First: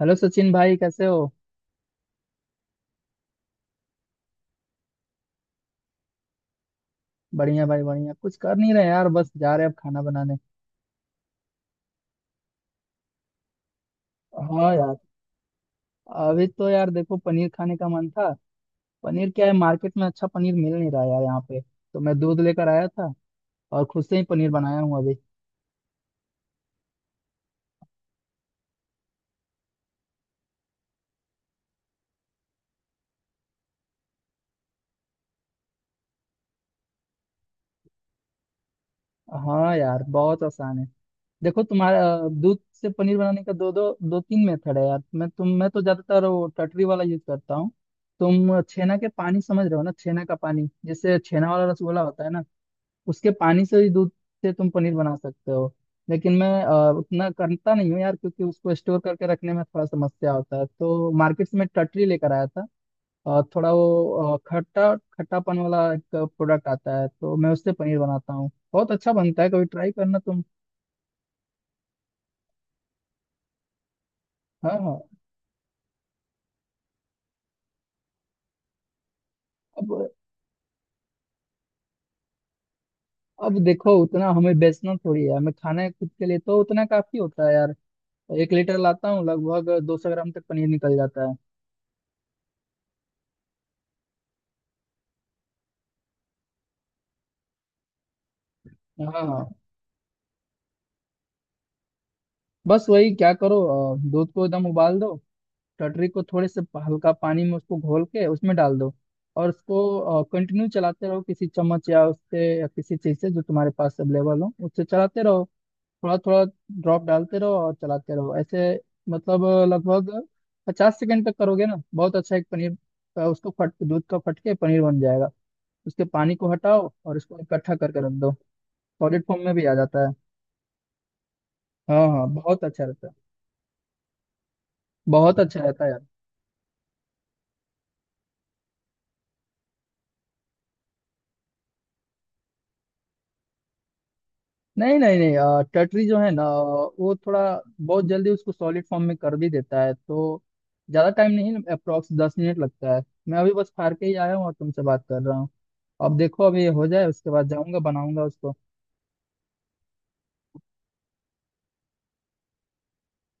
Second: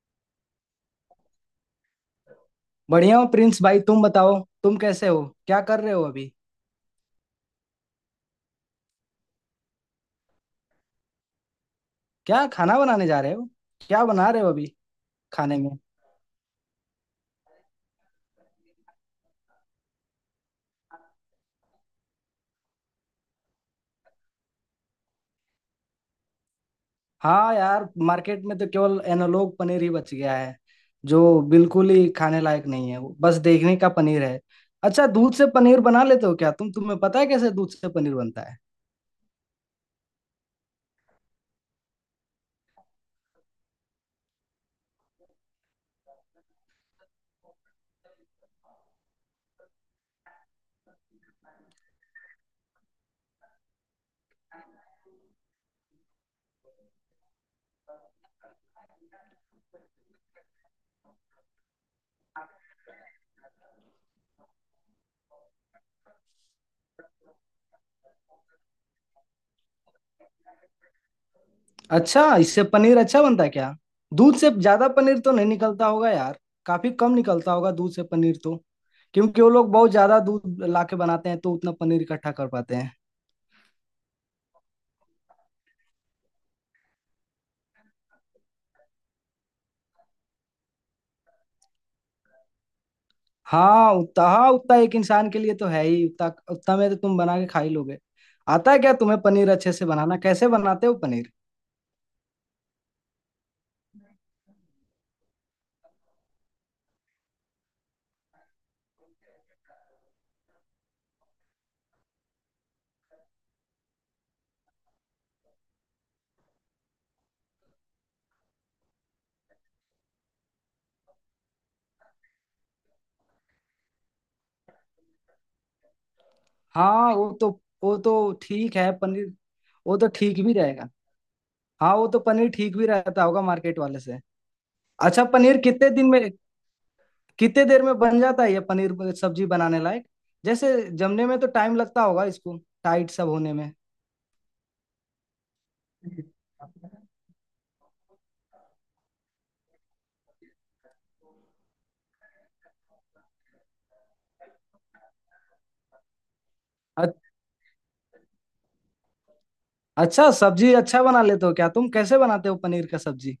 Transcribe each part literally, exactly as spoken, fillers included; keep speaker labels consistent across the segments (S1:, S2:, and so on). S1: Hello Sachin भाई, कैसे हो।
S2: बढ़िया हो प्रिंस भाई, तुम बताओ। तुम कैसे हो, क्या कर रहे हो अभी?
S1: बढ़िया भाई बढ़िया, कुछ कर नहीं रहे यार, बस जा रहे अब खाना बनाने।
S2: क्या खाना बनाने जा रहे हो? क्या बना रहे हो अभी
S1: हाँ यार।
S2: खाने में?
S1: अभी तो यार देखो पनीर खाने का मन था। पनीर क्या है, मार्केट में अच्छा पनीर मिल नहीं रहा यार, यहाँ पे तो मैं दूध लेकर आया था और खुद से ही पनीर बनाया हूँ अभी।
S2: हाँ यार, मार्केट में तो केवल एनालॉग पनीर ही बच गया है, जो बिल्कुल ही खाने लायक नहीं है। वो बस देखने का पनीर है। अच्छा, दूध से पनीर बना लेते हो क्या तुम? तुम्हें पता है कैसे दूध से पनीर बनता है?
S1: हाँ यार बहुत आसान है। देखो, तुम्हारा अ, दूध से पनीर बनाने का दो दो दो तीन मेथड है यार। मैं तुम मैं तो ज्यादातर वो टटरी वाला यूज करता हूँ। तुम छेना के पानी समझ रहे हो ना, छेना का पानी, जैसे छेना वाला रसगुल्ला होता है ना, उसके पानी से ही दूध से तुम पनीर बना सकते हो। लेकिन मैं अ, उतना करता नहीं हूँ यार, क्योंकि उसको स्टोर करके रखने में थोड़ा समस्या होता है, तो मार्केट से मैं टटरी लेकर आया था। और थोड़ा वो अ, खट्टा खट्टापन वाला एक प्रोडक्ट आता है, तो मैं उससे पनीर बनाता हूँ, बहुत अच्छा बनता है, कभी ट्राई करना तुम।
S2: अच्छा, इससे पनीर अच्छा बनता है क्या? दूध से
S1: हाँ
S2: ज्यादा
S1: हाँ।
S2: पनीर तो नहीं निकलता होगा यार। काफी कम निकलता होगा दूध से पनीर तो, क्योंकि वो लोग बहुत
S1: अब
S2: ज्यादा दूध लाके बनाते हैं तो उतना पनीर इकट्ठा कर पाते हैं।
S1: अब देखो, उतना हमें बेचना थोड़ी है, हमें खाना है खुद के लिए, तो उतना काफी होता है यार। एक लीटर लाता हूँ, लगभग दो सौ ग्राम तक पनीर निकल जाता है।
S2: हाँ उतना, हाँ उतना एक इंसान के लिए तो है ही। उतना उतना में तो तुम बना के खा ही लोगे। आता है क्या
S1: हाँ
S2: तुम्हें
S1: हाँ।
S2: पनीर अच्छे से बनाना? कैसे बनाते हो पनीर?
S1: बस वही क्या करो, अ, दूध को एकदम उबाल दो, टटरी को थोड़े से हल्का पानी में उसको घोल के उसमें डाल दो, और उसको कंटिन्यू चलाते रहो, किसी चम्मच या उससे या किसी चीज से जो तुम्हारे पास अवेलेबल हो, उससे चलाते रहो। थोड़ा थोड़ा ड्रॉप डालते रहो और चलाते रहो ऐसे। मतलब अ, लगभग पचास सेकंड तक करोगे ना, बहुत अच्छा एक पनीर का, उसको फट, दूध का फट के पनीर बन जाएगा। उसके पानी को हटाओ
S2: हाँ
S1: और
S2: वो
S1: इसको
S2: तो,
S1: इकट्ठा
S2: वो
S1: करके रख दो।
S2: तो ठीक है
S1: सॉलिड
S2: पनीर।
S1: फॉर्म में भी आ
S2: वो
S1: जाता
S2: तो
S1: है।
S2: ठीक भी रहेगा। हाँ
S1: हाँ
S2: वो तो
S1: हाँ,
S2: पनीर
S1: बहुत
S2: ठीक
S1: अच्छा
S2: भी
S1: रहता है।
S2: रहता होगा मार्केट वाले से। अच्छा,
S1: बहुत
S2: पनीर
S1: अच्छा रहता
S2: कितने
S1: है यार।
S2: दिन में, कितने देर में बन जाता है ये पनीर सब्जी बनाने लायक? जैसे जमने में तो टाइम लगता होगा इसको, टाइट सब होने में।
S1: नहीं नहीं नहीं। अ, टटरी जो है ना, वो थोड़ा बहुत जल्दी उसको सॉलिड फॉर्म में कर भी देता है, तो ज़्यादा टाइम नहीं, अप्रोक्स दस मिनट लगता है। मैं अभी बस फाड़ के ही आया हूँ और तुमसे बात कर रहा हूँ। अब देखो, अभी ये हो जाए
S2: अ-
S1: उसके बाद जाऊंगा बनाऊंगा उसको।
S2: अच्छा, सब्जी अच्छा बना लेते हो क्या तुम? कैसे बनाते हो पनीर का सब्जी?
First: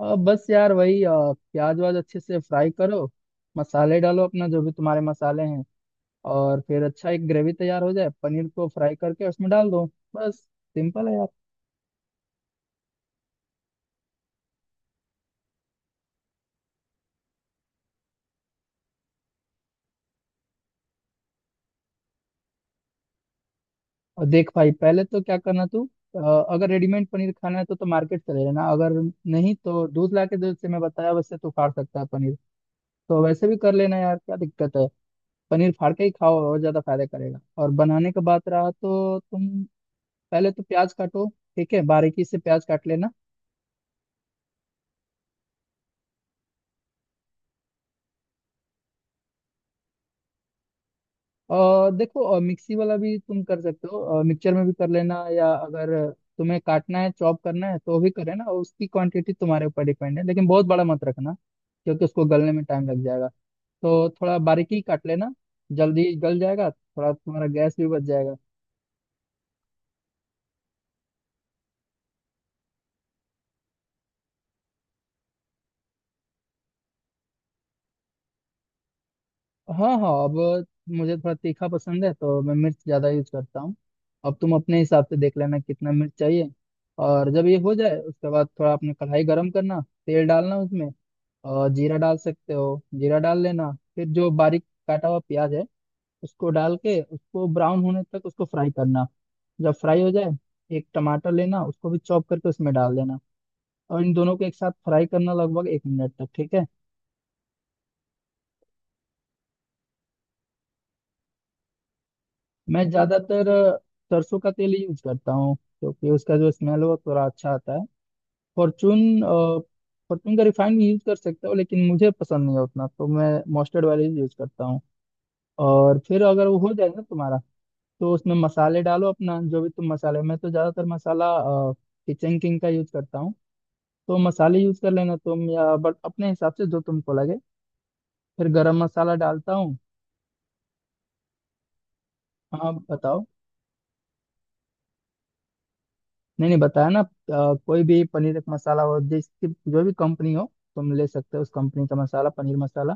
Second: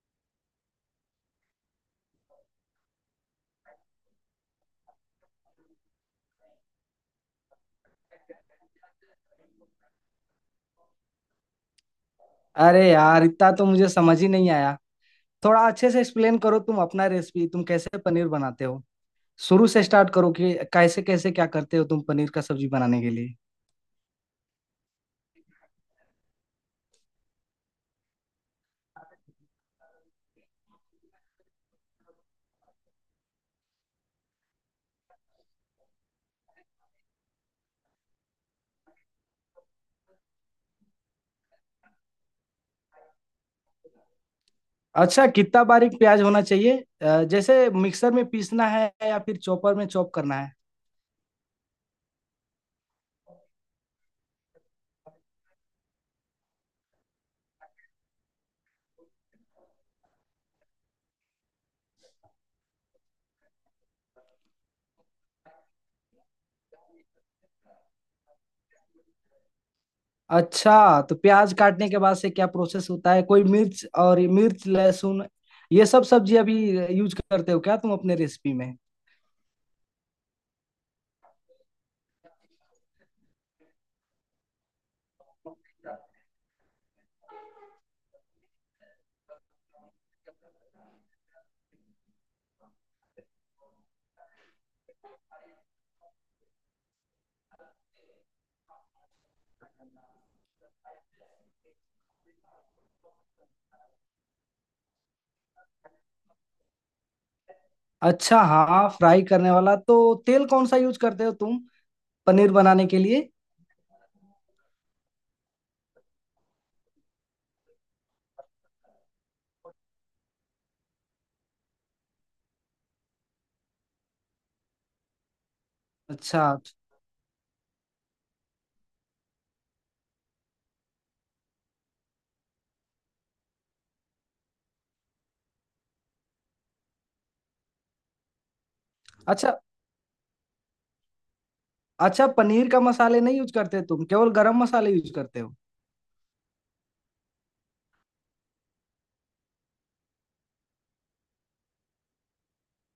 S1: अब बस यार वही अ, प्याज वाज अच्छे से फ्राई करो, मसाले डालो अपना जो भी तुम्हारे मसाले हैं, और फिर अच्छा एक ग्रेवी तैयार हो जाए, पनीर को फ्राई करके उसमें डाल दो। बस, सिंपल है यार।
S2: अरे यार, इतना तो मुझे समझ ही नहीं आया। थोड़ा अच्छे से एक्सप्लेन करो तुम अपना रेसिपी। तुम कैसे पनीर बनाते हो? शुरू से स्टार्ट करो कि कैसे कैसे क्या करते हो तुम पनीर का सब्जी बनाने के लिए।
S1: और देख भाई, पहले तो क्या करना तू, अ, अगर रेडीमेड पनीर खाना है तो तो मार्केट चले जाना, अगर नहीं तो दूध ला के, दूध से मैं बताया वैसे तो फाड़ सकता है पनीर, तो वैसे भी कर लेना यार, क्या दिक्कत है। पनीर फाड़ के ही खाओ और ज्यादा फायदा करेगा। और बनाने का बात रहा तो तुम पहले तो प्याज काटो, ठीक है, बारीकी से प्याज काट लेना।
S2: अच्छा, कितना बारीक प्याज होना चाहिए? अ, जैसे मिक्सर में पीसना है या फिर चॉपर में चॉप करना है?
S1: और देखो, अ, मिक्सी वाला भी तुम कर सकते हो, मिक्सचर में भी कर लेना, या अगर तुम्हें काटना है, चॉप करना है, तो भी करे ना। उसकी क्वांटिटी तुम्हारे ऊपर डिपेंड है, लेकिन बहुत बड़ा मत रखना, क्योंकि उसको गलने में टाइम लग जाएगा। तो थोड़ा बारीकी काट लेना, जल्दी गल जाएगा, थोड़ा तुम्हारा गैस भी बच जाएगा।
S2: अच्छा, तो प्याज काटने के बाद से क्या प्रोसेस होता है? कोई मिर्च, और मिर्च लहसुन ये सब सब्जी अभी यूज करते हो क्या तुम अपने रेसिपी में?
S1: हाँ हाँ। अब मुझे थोड़ा तीखा पसंद है, तो मैं मिर्च ज़्यादा यूज करता हूँ। अब तुम अपने हिसाब से देख लेना कितना मिर्च चाहिए। और जब ये हो जाए, उसके बाद थोड़ा अपने कढ़ाई गरम करना, तेल डालना उसमें, और जीरा डाल सकते हो, जीरा डाल लेना। फिर जो बारीक काटा हुआ प्याज है, उसको डाल के उसको ब्राउन होने तक उसको फ्राई करना। जब फ्राई हो जाए, एक टमाटर लेना, उसको भी चॉप करके उसमें डाल देना, और इन दोनों को एक साथ फ्राई करना लगभग एक मिनट तक, ठीक है।
S2: अच्छा, हाँ फ्राई करने वाला तो तेल कौन सा यूज करते हो तुम पनीर बनाने
S1: मैं
S2: के लिए?
S1: ज्यादातर अ, सरसों का तेल यूज करता हूँ, क्योंकि उसका जो स्मेल है वो थोड़ा अच्छा आता है। फॉर्चून, अ, फॉर्चून का रिफाइंड भी यूज कर सकता हूँ, लेकिन मुझे पसंद नहीं है उतना, तो मैं मस्टर्ड वाले ही यूज करता हूँ। और फिर अगर
S2: अच्छा
S1: वो हो जाए ना तुम्हारा, तो उसमें मसाले डालो अपना जो भी तुम मसाले। मैं तो ज्यादातर मसाला किचन किंग का यूज करता हूँ। तो मसाले यूज कर लेना तुम या बट अपने हिसाब से, जो तुमको लगे। फिर गरम मसाला
S2: अच्छा।
S1: डालता हूँ।
S2: अच्छा, पनीर
S1: हाँ
S2: का मसाले
S1: बताओ।
S2: नहीं यूज करते तुम, केवल गरम मसाले यूज करते हो?
S1: नहीं नहीं, बताया ना, अ, कोई भी पनीर एक मसाला हो, जिसकी जो भी कंपनी हो, तुम ले सकते हो उस कंपनी का मसाला, पनीर मसाला।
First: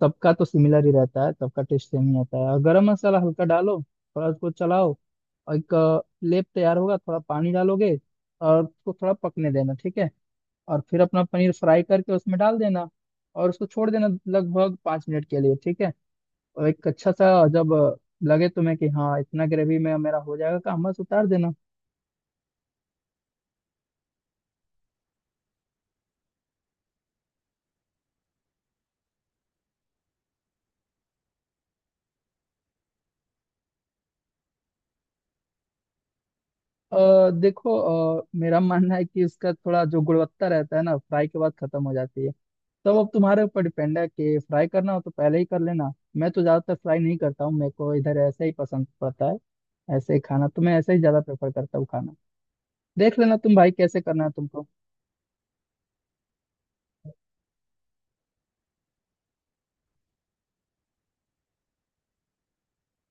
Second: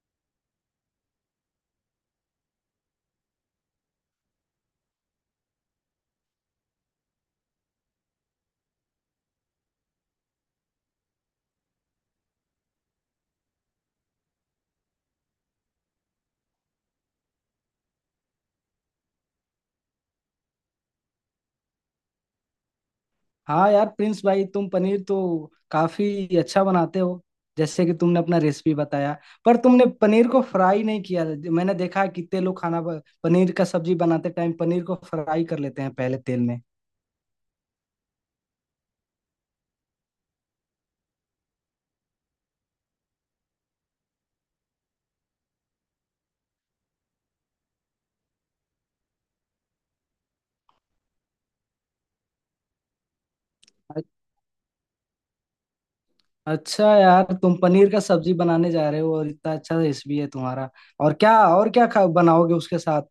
S1: सबका तो सिमिलर ही रहता है, सबका टेस्ट सेम ही आता है। और गरम मसाला हल्का डालो, थोड़ा उसको चलाओ, और एक अ, लेप तैयार होगा, थोड़ा पानी डालोगे और उसको थोड़ा पकने देना, ठीक है। और फिर अपना पनीर फ्राई करके उसमें डाल देना, और उसको छोड़ देना लगभग पाँच मिनट के लिए, ठीक है। और एक अच्छा सा, जब अ, लगे तुम्हें कि हाँ, इतना ग्रेवी में मेरा हो जाएगा काम, बस उतार देना।
S2: हाँ यार प्रिंस भाई, तुम पनीर तो काफी अच्छा बनाते हो। जैसे कि तुमने अपना रेसिपी बताया, पर तुमने पनीर को फ्राई नहीं किया। मैंने देखा है कितने लोग खाना ब- पनीर का सब्जी बनाते टाइम पनीर को फ्राई कर लेते हैं पहले तेल में।
S1: अ, देखो, अ, मेरा मानना है कि इसका थोड़ा जो गुणवत्ता रहता है ना, फ्राई के बाद खत्म हो जाती है। तब अब तुम्हारे ऊपर डिपेंड है कि फ्राई करना हो तो पहले ही कर लेना। मैं तो ज्यादातर फ्राई नहीं करता हूँ, मेरे को इधर ऐसे ही पसंद पड़ता है, ऐसे ही खाना, तो मैं ऐसे ही ज्यादा प्रेफर करता हूँ खाना। देख लेना तुम भाई, कैसे
S2: अ-
S1: करना है तुमको।
S2: अच्छा यार, तुम पनीर का सब्जी बनाने जा रहे हो और इतना अच्छा रेसिपी है तुम्हारा। और क्या, और क्या खा बनाओगे उसके साथ,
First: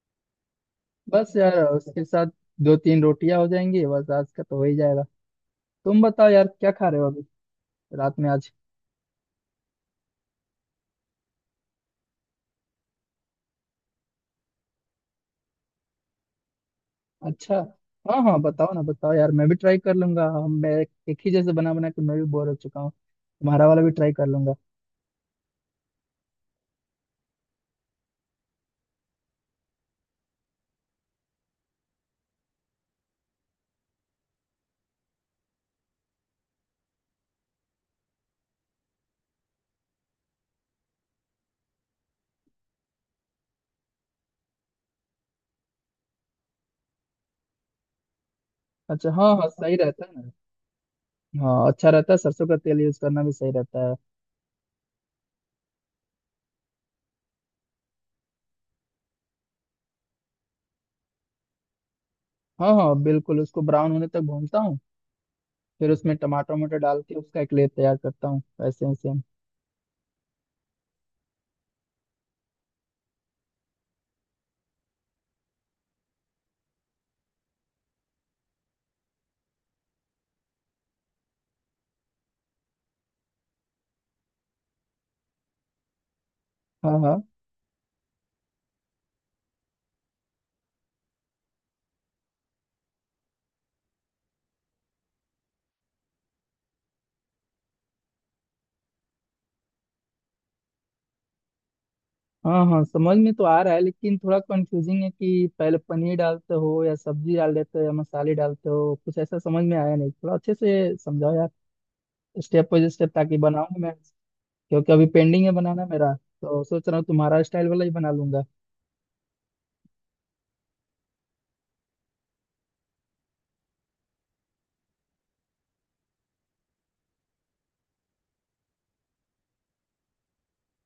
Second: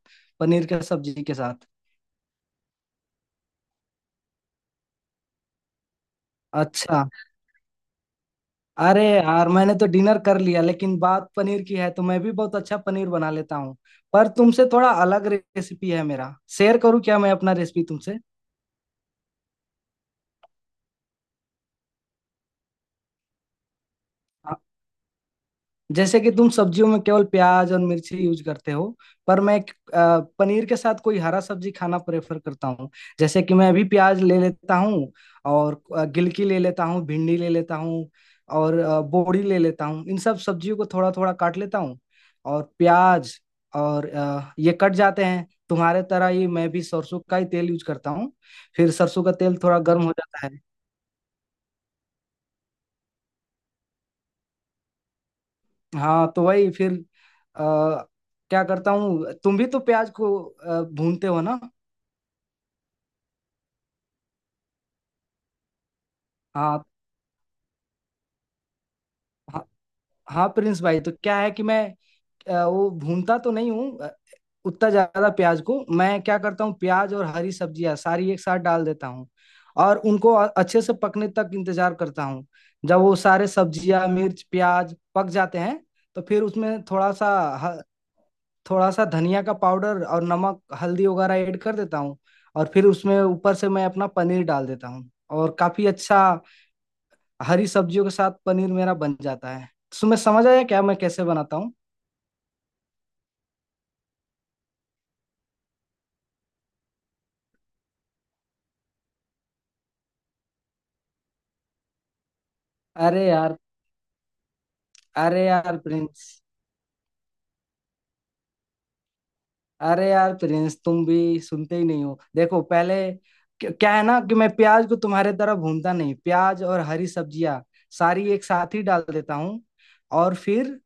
S2: पनीर के सब्जी
S1: बस
S2: के
S1: यार,
S2: साथ?
S1: उसके साथ दो तीन रोटियां हो जाएंगी, बस आज का तो हो ही जाएगा। तुम बताओ यार, क्या खा रहे हो
S2: अच्छा।
S1: अभी, रात में आज।
S2: अरे यार, मैंने तो डिनर कर लिया, लेकिन बात पनीर की है तो मैं भी बहुत अच्छा पनीर बना लेता हूँ। पर तुमसे थोड़ा अलग रेसिपी है मेरा। शेयर करूँ क्या मैं अपना
S1: अच्छा।
S2: रेसिपी तुमसे?
S1: हाँ हाँ, बताओ ना, बताओ यार, मैं भी ट्राई कर लूंगा। हम मैं एक ही जैसे बना बना के मैं भी बोर हो चुका हूँ, तुम्हारा वाला भी ट्राई कर लूंगा।
S2: जैसे कि तुम सब्जियों में केवल प्याज और मिर्ची यूज करते हो, पर मैं एक, अ, पनीर के साथ कोई हरा सब्जी खाना प्रेफर करता हूँ। जैसे कि मैं अभी प्याज ले लेता हूँ और अ, गिलकी ले लेता हूँ, भिंडी ले लेता हूँ और अ, बोड़ी ले लेता हूँ। इन सब सब्जियों को थोड़ा थोड़ा काट लेता हूँ, और प्याज और अ, ये कट जाते हैं। तुम्हारे तरह ही मैं भी सरसों का ही तेल यूज करता हूँ। फिर
S1: अच्छा।
S2: सरसों
S1: हाँ
S2: का
S1: हाँ,
S2: तेल
S1: सही
S2: थोड़ा गर्म
S1: रहता है
S2: हो
S1: ना।
S2: जाता है।
S1: हाँ अच्छा रहता है, सरसों का तेल यूज करना भी सही रहता है।
S2: हाँ तो वही फिर आ, क्या करता हूँ, तुम भी तो प्याज को अ, भूनते हो ना?
S1: हाँ हाँ बिल्कुल, उसको ब्राउन होने तक भूनता हूँ, फिर उसमें टमाटर वमाटर
S2: हाँ
S1: डाल के उसका एक लेयर तैयार करता हूँ, वैसे ही सेम।
S2: हाँ। हाँ प्रिंस भाई, तो क्या है कि मैं अ, वो भूनता तो नहीं हूँ अ, उतना ज्यादा प्याज को। मैं क्या करता हूँ, प्याज और हरी सब्जियाँ सारी एक साथ डाल देता हूँ और उनको अ- अच्छे से पकने तक इंतजार करता हूँ। जब वो सारे सब्जियाँ, मिर्च, प्याज पक जाते हैं, तो फिर उसमें
S1: हाँ
S2: थोड़ा
S1: हाँ।
S2: सा, थोड़ा सा धनिया का पाउडर और नमक, हल्दी वगैरह ऐड कर देता हूँ। और फिर उसमें ऊपर से मैं अपना पनीर डाल देता हूँ, और काफी अच्छा हरी सब्जियों के साथ पनीर मेरा बन जाता है। तुम्हें समझ आया क्या मैं कैसे बनाता हूँ?
S1: हाँ हाँ, समझ में तो आ रहा है, लेकिन थोड़ा कंफ्यूजिंग है कि पहले पनीर डालते हो या सब्जी डाल देते हो या मसाले डालते हो, कुछ ऐसा समझ में आया नहीं। थोड़ा अच्छे से समझाओ यार, स्टेप बाय स्टेप,
S2: अरे
S1: ताकि
S2: यार,
S1: बनाऊं मैं, क्योंकि अभी
S2: अरे
S1: पेंडिंग है
S2: यार
S1: बनाना मेरा।
S2: प्रिंस,
S1: तो सोच रहा हूँ तुम्हारा स्टाइल वाला ही बना लूंगा।
S2: अरे यार प्रिंस, तुम भी सुनते ही नहीं हो। देखो पहले, क्या, क्या है ना कि मैं प्याज को तुम्हारे तरह भूनता नहीं। प्याज और हरी सब्जियाँ सारी एक साथ ही डाल देता हूँ और फिर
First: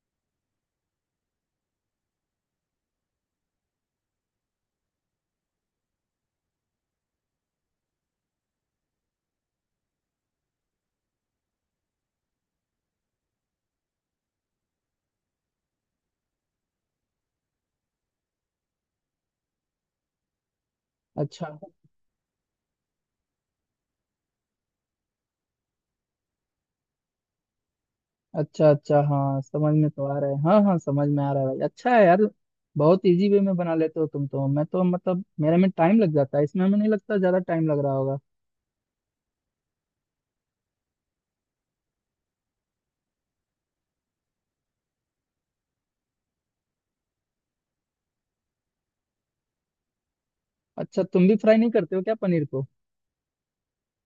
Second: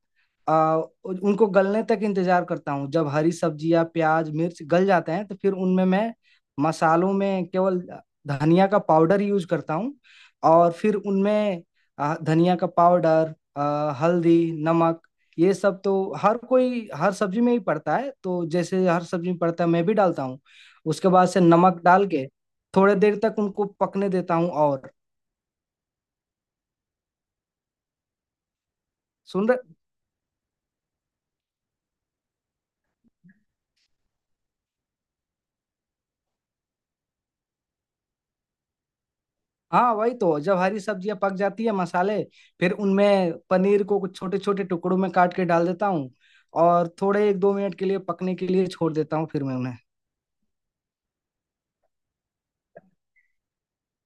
S2: आ, उन- उनको गलने तक इंतजार करता हूँ। जब हरी सब्जियाँ, प्याज, मिर्च गल जाते हैं, तो फिर उनमें मैं मसालों में केवल धनिया का पाउडर यूज करता हूँ। और फिर उनमें आ, धनिया का पाउडर, आ, हल्दी, नमक, ये सब तो हर कोई हर सब्जी में ही पड़ता है, तो जैसे हर सब्जी में पड़ता है मैं भी डालता हूँ। उसके बाद से
S1: अच्छा
S2: नमक डाल के थोड़े देर तक उनको पकने देता हूँ। और
S1: अच्छा अच्छा। हाँ
S2: सुन रहे?
S1: समझ में तो आ रहा है, हाँ हाँ समझ में आ रहा है भाई, अच्छा है यार, बहुत इजी वे में बना लेते हो तुम तो। मैं तो मतलब, मेरे में टाइम लग जाता है इसमें, हमें नहीं लगता ज्यादा टाइम लग रहा होगा।
S2: हाँ वही तो, जब हरी सब्जियां पक जाती है, मसाले, फिर उनमें पनीर को कुछ छोटे छोटे टुकड़ों में काट के डाल देता हूँ और थोड़े एक दो मिनट के लिए पकने के लिए छोड़ देता हूँ। फिर मैं उन्हें,
S1: अच्छा, तुम भी फ्राई नहीं करते हो क्या पनीर को।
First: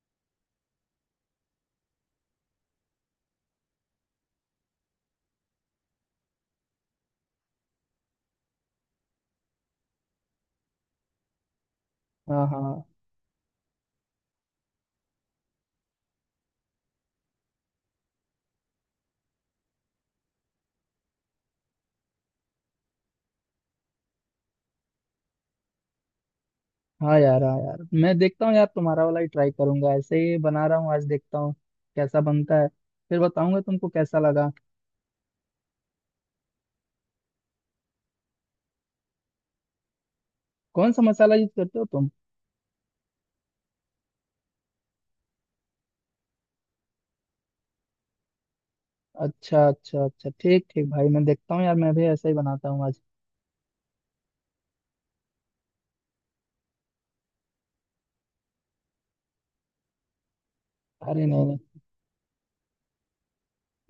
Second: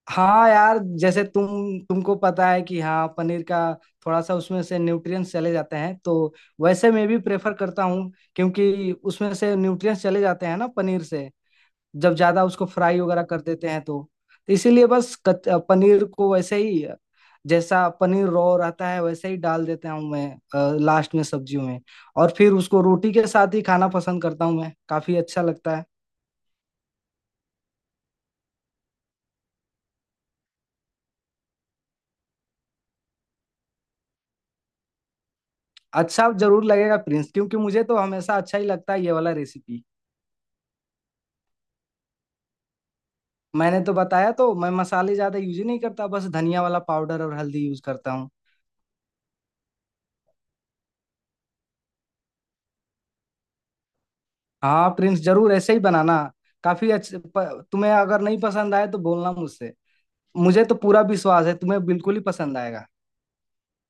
S2: हाँ यार, जैसे तुम, तुमको पता है कि हाँ, पनीर का थोड़ा सा उसमें से न्यूट्रिएंट्स चले जाते हैं, तो वैसे मैं भी प्रेफर करता हूँ, क्योंकि उसमें से न्यूट्रिएंट्स चले जाते हैं ना पनीर से, जब ज्यादा
S1: हाँ
S2: उसको
S1: हाँ।
S2: फ्राई वगैरह कर देते हैं तो। इसीलिए बस कच- पनीर को वैसे ही, जैसा पनीर रो रहता है, वैसे ही डाल देता हूँ मैं लास्ट में सब्जियों में। और फिर उसको रोटी के साथ ही खाना पसंद करता हूँ मैं। काफी अच्छा लगता है।
S1: हाँ यार, हाँ यार, मैं देखता हूँ यार, तुम्हारा वाला ही ट्राई करूंगा, ऐसे ही बना रहा हूँ आज, देखता हूँ कैसा बनता है। फिर बताऊंगा तुमको कैसा लगा।
S2: अच्छा जरूर लगेगा प्रिंस, क्योंकि मुझे तो हमेशा अच्छा ही लगता है ये वाला रेसिपी।
S1: कौन सा मसाला यूज करते हो तुम।
S2: मैंने तो बताया तो, मैं मसाले ज्यादा यूज ही नहीं करता। बस धनिया वाला पाउडर और हल्दी यूज करता हूँ।
S1: अच्छा अच्छा अच्छा, ठीक ठीक भाई, मैं देखता हूँ यार, मैं भी ऐसा ही बनाता हूँ आज।
S2: हाँ प्रिंस, जरूर ऐसे ही बनाना। काफी अच्छे प- तुम्हें अगर नहीं पसंद आए तो बोलना मुझसे। मुझे तो पूरा
S1: अरे नहीं
S2: विश्वास है
S1: नहीं,
S2: तुम्हें बिल्कुल ही पसंद आएगा।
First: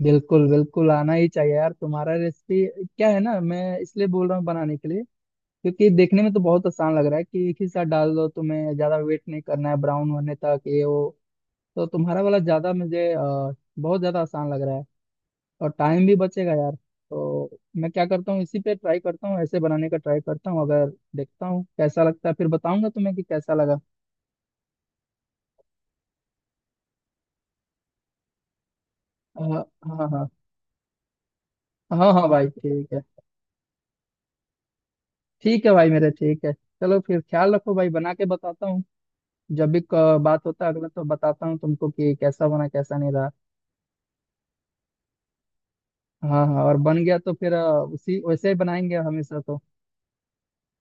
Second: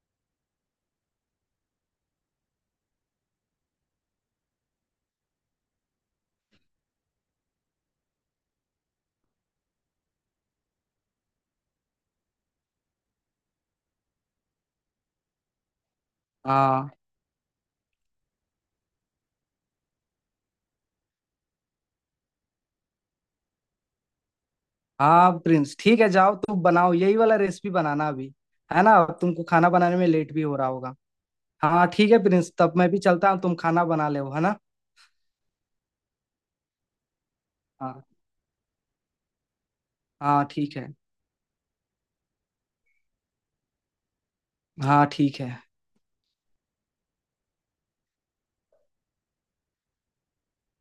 S1: बिल्कुल बिल्कुल आना ही चाहिए यार तुम्हारा रेसिपी, क्या है ना, मैं इसलिए बोल रहा हूँ बनाने के लिए, क्योंकि देखने में तो बहुत आसान लग रहा है, कि एक ही साथ डाल दो, तुम्हें ज्यादा वेट नहीं करना है ब्राउन होने तक, ये वो। तो तुम्हारा वाला ज्यादा मुझे अ, बहुत ज्यादा आसान लग रहा है, और टाइम भी बचेगा यार।
S2: हाँ।
S1: तो मैं क्या करता हूँ, इसी पे ट्राई करता हूँ, ऐसे बनाने का ट्राई करता हूँ अगर, देखता हूँ कैसा लगता है, फिर बताऊंगा तुम्हें कि कैसा लगा।
S2: हाँ प्रिंस, ठीक है, जाओ तुम बनाओ यही वाला रेसिपी बनाना अभी, है ना? अब
S1: अ,
S2: तुमको खाना बनाने में
S1: हाँ हाँ।
S2: लेट भी हो रहा होगा। हाँ ठीक
S1: हाँ
S2: है
S1: हाँ भाई
S2: प्रिंस, तब मैं
S1: ठीक
S2: भी
S1: है।
S2: चलता हूँ, तुम खाना बना ले, है ना?
S1: ठीक है भाई मेरे, ठीक है, चलो फिर ख्याल रखो भाई,
S2: हाँ
S1: बना के बताता हूँ। जब भी क-
S2: हाँ
S1: बात होता है
S2: ठीक है।
S1: अगला, तो बताता हूँ तुमको कि कैसा बना, कैसा नहीं रहा।
S2: हाँ ठीक है।
S1: हाँ हाँ, और बन गया तो फिर अ, उसी वैसे ही बनाएंगे हमेशा तो।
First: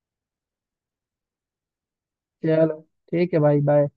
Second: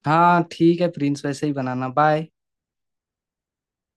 S2: हाँ ठीक है प्रिंस, वैसे ही बनाना, बाय।
S1: चलो, ठीक है भाई, बाय।